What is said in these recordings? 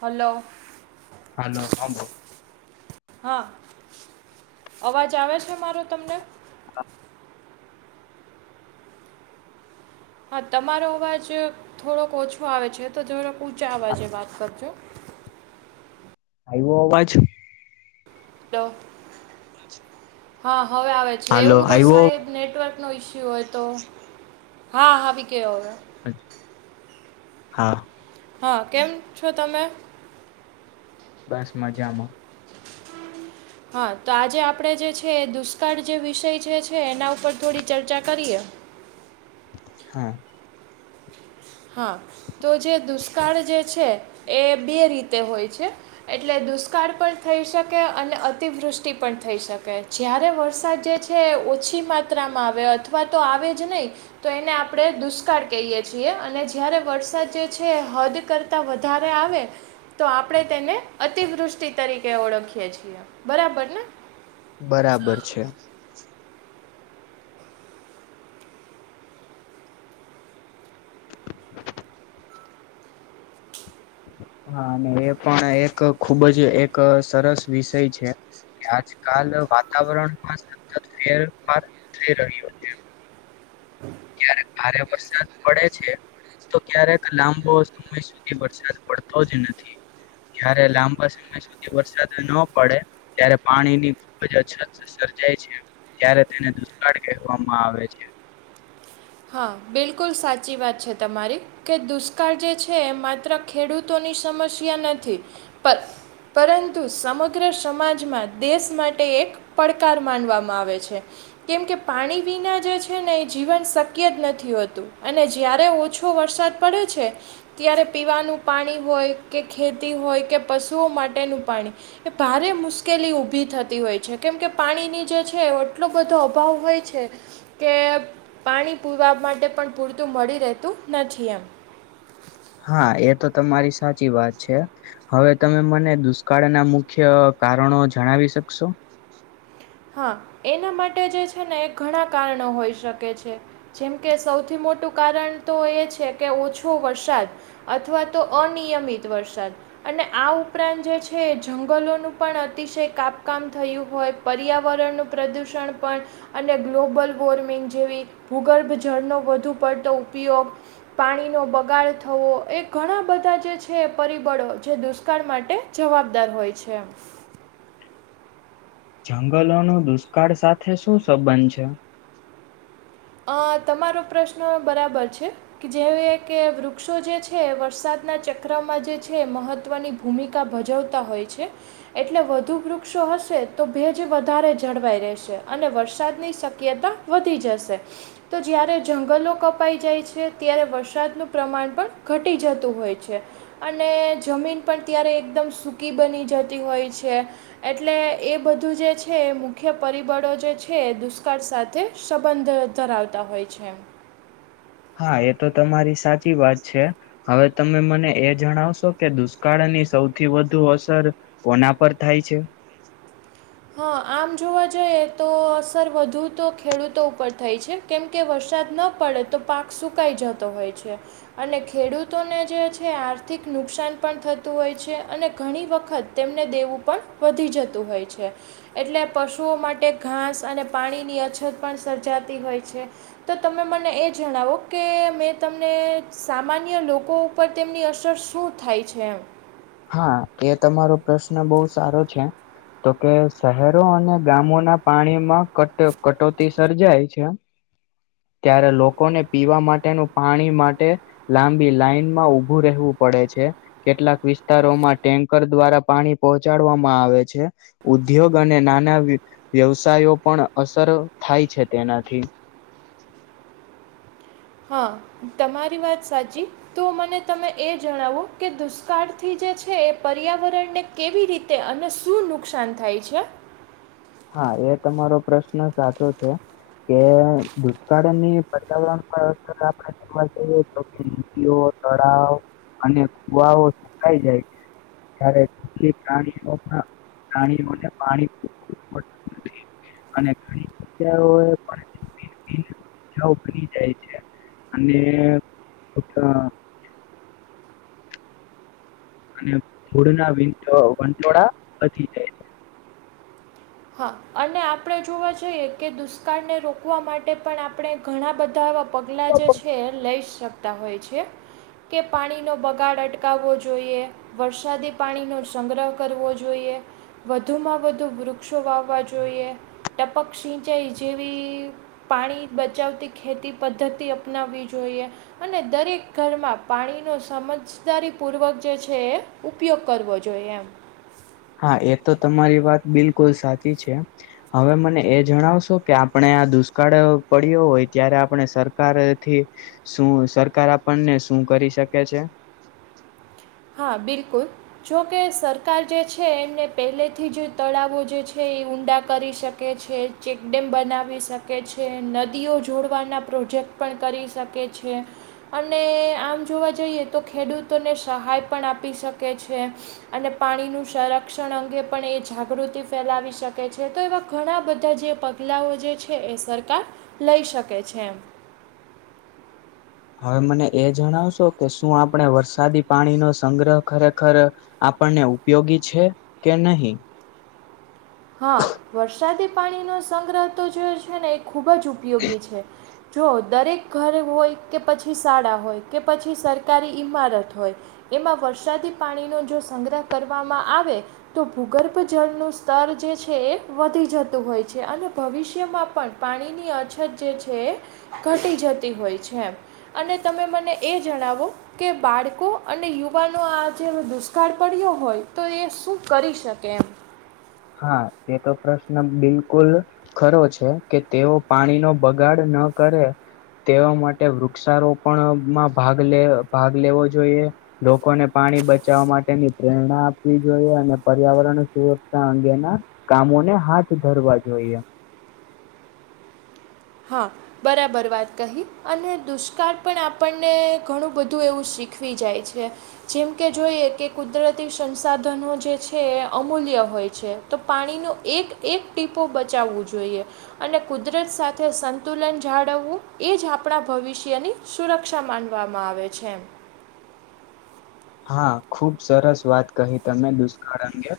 Hello- hello હા બો. હા અવાજ આવે છે મારો તમને. હા તમારો અવાજ થોડોક ઓછો આવે છે તો જરા ઊંચા અવાજે વાત કરજો. આવ્યો અવાજ. હા હવે આવે. છે હાલો એવું તો આવ્યો સાહેબ અવાજ? નેટવર્ક નો ઈસ્યુ હોય તો હા હ આવી ગયો હવે. હા. હા કેમ છો તમે. બસ મજામાં. હા તો આજે આપણે જે છે એ દુષ્કાળ જે વિષય જે છે એના ઉપર થોડી ચર્ચા કરીએ. હા. હા તો જે દુષ્કાળ જે છે એ બે રીતે હોય છે. એટલે દુષ્કાળ પણ થઈ શકે અને અતિવૃષ્ટિ પણ થઈ શકે. જ્યારે વરસાદ જે છે ઓછી માત્રામાં આવે અથવા તો આવે જ નહીં. તો એને આપડણે દુષ્કાળ કહીયએ છીએ. અને જ્યારે વરસાદ જે છે હદ કરતાં વધારે આવે. તો આપણે તેને અતિવૃષ્ટિ તરીકે ઓળખીએ છીએ બરાબર ને. બરાબર છે. હા અને એ પણ એક ખુબજ એક સરસ વિષય છે. કે આજકાલ વાતાવરણમાં સતત ફેરફાર થઈ રહ્યો છે. ક્યારે ભારે વરસાદ પડે છે. તો ક્યારેક લાંબો સમય સુધી વરસાદ પડતો જ નથી. જયારે લાંબા સમય સુધી વરસાદ ન પડે. ત્યારે પાણી ની અછત સર્જાય છે. ત્યારે તેને દુષ્કાળ કહેવામાં આવે છે. હા બિલકુલ સાચી વાત છે તમારી. કે દુષ્કાળ જે છે માત્ર ખેડૂતોની સમસ્યા નથી પર. પરંતુ સમગ્ર સમાજમાં દેશ માટે એક. પડકાર માનવામાં આવે છે કેમ કે પાણી વિના જે છે ને એ જીવન શક્. શક્ય જ નથી હોતું અને જ્યારે ઓછો વરસાદ પડ્યો છે. ત્યારે પીવાનું પાણી હોય કે ખેતી હોય કે પશુઓ માટેનું પાણી. એ ભારે મુશ્કેલી ઉઊભી થતી હોય છે કેમ કે પાણીની જે છે આટલો બધો અભાવ હોય છે. કે પાણી પુવા માટે પણ પૂરતું મળી રહેતું નથી એમ. હા એતો તમારી સાચી વાત છે. હવે તમે મને દુષ્કાળ ના મુખ્ય કારણો જણાવી શકશો. હા એના માટે જે છે ને એ ઘણા કારણો હોઈ શકે છે. જેમ કે સૌથી મોટું કારણ તો એ છે કે ઓછો વરસાદ. અથવા તો અનિયમિત વરસાદ. અને આ ઉપરાંત જે છે એ જંગલોનું પણ અતિશય કાપકામ થયું હોય. પર્યાવરણનું પ્રદૂષણ પણ. અને ગ્લોબલ વોર્મિંગ જેવી ભૂગર્ભ જળનો વધુ પડતો ઉપયોગ. પાણીનો બગાડ થવો એ ઘણા બધા જે છે પરિબળો જે દુષ્કાળ માટે. જવાબદાર હોય છે. જંગલો ન દુષ્કાળ સાથે શું સંબંધ છે. અ તમારો પ્રશ્ન બરાબર છે. જે કે વૃક્ષો જે છે વરસાદના ચક્રમાં જે છે મહત્વની. ભૂમિકા ભજવતા હોય છે. એટલે વધુ વૃક્ષો હશે તો ભેજ વધારે જળવાઈ રહેશે અને વરસાદની શક્યતા. વધી જશે. તો જ્યારે જંગલો કપાઈ જાય છે ત્યારે વરસાદનું પ્રમાણ પણ ઘટી જતું હોય છે. અને જમીન પણ ત્યારે એકદમ સૂકી બની જતી હોય છે એટલે એ બધું જે છે મુખ્ય પરિબળો જે છે દુષ્કાળ સાથે સંબંધ ધરાવતા હોય છે હા એ તો તમારી સાચી વાત છે હવે તમે મને એ જણાવશો કે દુષ્કાળની સૌથી વધુ અસર કોના પર થાય છે હા આમ જોવા જઈએ તો અસર વધુ તો ખેડૂતો ઉપર થાય છે કેમકે વરસાદ ન પડે તો પાક સુકાઈ જતો હોય છે અને ખેડૂતોને જે છે આર્થિક નુકસાન પણ થતું હોય છે અને ઘણી વખત તેમને દેવું પણ વધી જતું હોય છે એટલે પશુઓ માટે ઘાસ અને પાણીની અછત પણ સર્જાતી હોય છે તો તમે મને એ જણાવો કે મેં તમને સામાન્ય લોકો પર તેમની અસર શું થાય છે એમ હા એ તમારો પ્રશ્ન બહુ સારો છે તો કે શહેરો અને ગામોના પાણીમાં કટ કટોતી સર્જાય છે ત્યારે લોકોને પીવા માટેનું પાણી માટે લાંબી લાઈનમાં ઉભું રહેવું પડે છે કેટલાક વિસ્ વિસ્તારોમાં ટેન્કર દ્વારા પાણી પહોંચાડવામાં આવે છે ઉદ્યોગ અને નાના વ્યવસાયો પણ અસર થાય છે તેનાથી હા તમારી વાત સાચી તો મને તમે એ જણાવો કે દુષ્કાળથી જે છે એ પર્યાવરણને કેવી રીતે અને શું નુકસાન થાય છે હા એ તમારો પ્રશ્ન સાચો છે કે દુષ્કાળ ની પર્યાવરણ આપણે તળાવ અને કુવાઓ સુકાાય જાય છે ત્યારે પ્રાણીઓ પ્રાણીઓને પાણી નથી અને ઘણી જગ્યાઓ એ [unintelligible] [unintelligible] બજાઓ કરી જાય છે અને અચ્છા અને ધૂળના વિટ વંટોળા વધી જાય છે. હા અને આપડે જોવા જઈએ કે દુષ્કાળને રોકવા માટે પણ આપડે ઘણા બધા પગલાં જે છે એ લઈ જ શકતા હોય છે. કે પાણીનો બગાડ અટકાવો જોઈએ. વરસાદી પાણી નો સંગ્રહ કરવો જોઈએ વધુમાં વધુ વૃ ક્ષો વાવવા જોઈએ ટપક સિંચાઈ જેવી પાણી બચાવતી ખેતી પદ્ધતિ અપનાવી જોઈએ. અને દરેક ઘરમાં પાણી નો સમજ દારી પૂર્વક જે છે એ ઉપયોગ કરવો જોઈએ એમ. હા એ તો તમારી વાત બિલકુલ સાચી છે. હવે મને એ જણાવશો કે આપણે આ દુષ્કાળ પડ્યો હોય ત્યારે આપણે સરકારથી શું સરકાર આપણને શું કરી શકે છે. હા, બિલકુલ જોકે સરકાર જે છે એમને પહેલેથી જ તળાવો જે છે એ ઊંડા કરી શકે છે ચેકડેમ બનાવી શકે છે નદીઓ જોડવાના પ્રોજેક્ટ પણ કરી શકે છે. અને આમ જોવા જઈએ તો ખેડૂતોને સહાય પણ આપી શકે છે. અને પાણીનું સંરક્ષણ અંગે પણ એ જાગૃતિ ફેલાવી શકે છે તો એવા ઘણા બધા જે પગ ગલાઓ જે છે એ સરકાર લઈ શકે છે એમ. હવે મને એ જણાવશો કે શું આપણે વરસાદી પાણીનો સંગ્રહ ખરેખર આપણને ઉપયોગી છે કે નહીં. હા વરસાદી પાણીનો સંગ્રહ તો જે છે ને એ ખૂબ જ ઉપયોગી છે. જો દરેક ઘર હોય કે પછી શાળા હોય કે પછી સરકારી ઈમારત હોય એમાં વરસાદી પાણીનો જો સંગ્રહ કરવામાં આવે તો ભૂગર્ભ જળનું સ્ તર જે છે એ વધી જતું હોય છે અને ભવિષ્યમાં પણ પાણીની અછત જે છે ઘટી જતી હોય છે એમ અને તમે મને એ જણાવો કે બાળકો અને યુવાનો આ જેે દુષ્કાળ પડ્યો હોય તો એ શું કરી શકે એમ. હા એ તો પ્રશ્ન બિલકુલ ખરો છે કે તેઓ પાણી નો બગાડ ન કરે તેઓ માટે વૃક્ષારોપણમાં ભાગ લે ભાગ લેવો જોઈએ લોકોને પાણી બચાવવા માટેની પ્રેરણા આપવી જોઈએ અને પર્યાવરણ સુર અંગેના કામોને હાથ ધરવા જોઈએ. હા. બરાબર વાત કહી અને દુષ્કાળ પણ આપણને ઘણું બધું એવું શીખવી જાય છે. જેમ કે જોઈએ કે કુદરતી સંસાધનો જે છે એ અમૂલ્ય હોય છે. તો પાણીનો એક એક ટીપો બચાવવું જોઈએ અને કુદરત સાથ થે સંતુલન જાળવવું એ જ આપણા ભવિષ્યની સુરક્ષા માનવામાં આવે છે. હા ખુબ સરસ વાત કહી તમે દુષ્કાળ અંગે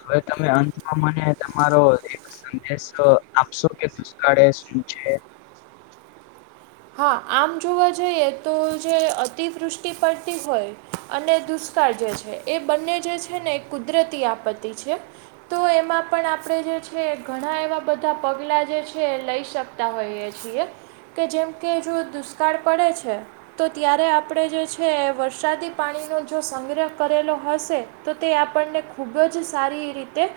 હવે તમે અંતમાં મને તમારો એ સંદેશ આપશો કે દુષ્કાળે શું છે. હા આમ જોવા જઈએ તો જે અતિવૃષ્ટિ પડતી હોય અને દુષ્કાળ જે છે એ બંને જે છે ને એક કુદરતી આપત્તિ છે. તો એમાં પણ આપણે જે છે ઘણા એવા બધા પગલા જે છે લઈ શક તા હોઈએ છીએ કે જેમ કે જો દુષ્કાળ પડે છે. તો ત્યારે આપડે જે છે વરસાદી પાણીનો જો સંગ્રહ કરેલો હશે તો તે આપણને ખૂબ જ સારી રીતે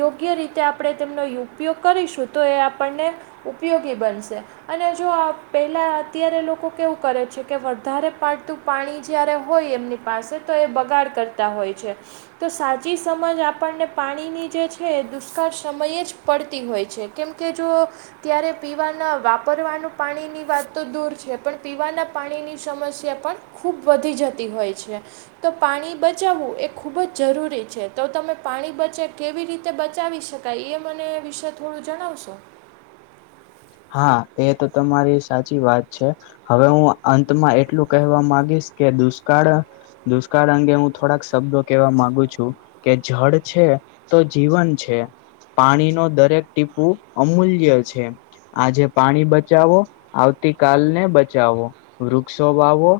યોગ્ય રીતે આપડે તેમનો ઉપયોગ કરીશું તો એ આપણને ઉપયોગી બનશે અને જો આપ પહેલાં અત્યારે લોકો કેવું કરે છે કે વધારે પાડતું પાણી જ્યારે હોય એમની પાસે તો એ બગાડ કરતા હોય છે. તો સાચી સમજ આપણને પાણીની જે છે દુષ્કાળ સમયે જ પડતી હોય છે કેમકે જો ત્યારે પીવાના વાપરવાનું પાણીની વાત તો દૂર છે પણ પીવાના પાણીની સમસ્યા પણ ખૂબ વધી જતી હોય છે. તો પાણી બચાવવું એ ખૂબ જ જરૂરી છે તો તમે પાણી બચે કેવી રીતે બચાવી શકો કંઈ એ મને એ વિશે થોડું જણાવશો. હા એ તો તમારી સાચી વાત છે. હવે હું અંતમાં એટલું કહેવા માંગીશ કે દુષ્કાળ દુષ્કાળ અંગે હું થોડાક શબ્દો કેહેવા માંગુ છું કે જળ છે તો જીવન છે પાણી ન દરેક ટીપૂ અમૂલ્ય છે. આજે પાણી બચાવો આવતી કલને બચાવો વૃક્ષો વાવો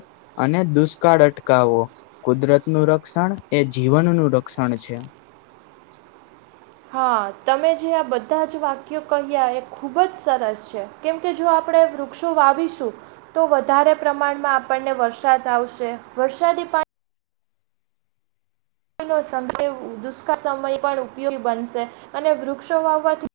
અને દુષ્કાળ અટકાવો કુદરત નું રક્ષણ એ જીવનનુંું રક્ષણ છે. હા તમે જે આ બધા જ વાક્યો કહ્યા એ ખૂબ જ સરસ છે. કેમ કે જો આપણે વૃક્ષો વાવીશું તો વધારે પ્રમાણમાં આપણને વરસાદ આવશે વરસાદી પાણી દુષ્કાળ સમય પણ ઉપયોગી બનશે અને વૃક્ષો વાવવાથી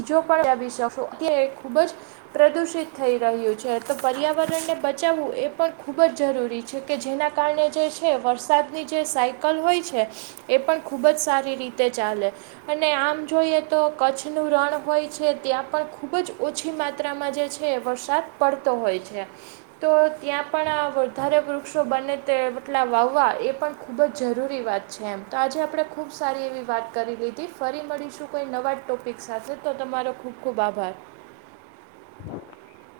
બીજો પણ ખુબ જ પ્રદૂષિત થઈ રહ્યું છે તો પર્યાવરણને બચાવવું એ પણ ખૂબ જ જરૂરી છે. જે કે જેના કારણે જે છે વરસાદની જે સાયકલ હોય છે. એ પણ ખૂબ જ સારી રીતે ચાલે અને આમ જોઈએ તો કચ્છ નું રણ હોય છે ત્યાં પણ ખૂબ જ ઓછી માત્રામાં જે છે વરસાદ પડતો હોય છે. તો ત્યાં પણ વધારે વૃક્ષો બને તે બટલા વાવવા એ પણ ખુબ જ જરૂરી વાત છે એમ તો આજે આપણે ખુબ સારી એવી વાત કરી લીધી ફરી મળીશું કોઈ નવા ટોપિક સાથે તો તમારો ખૂબ ખૂબ આભાર [inaudible]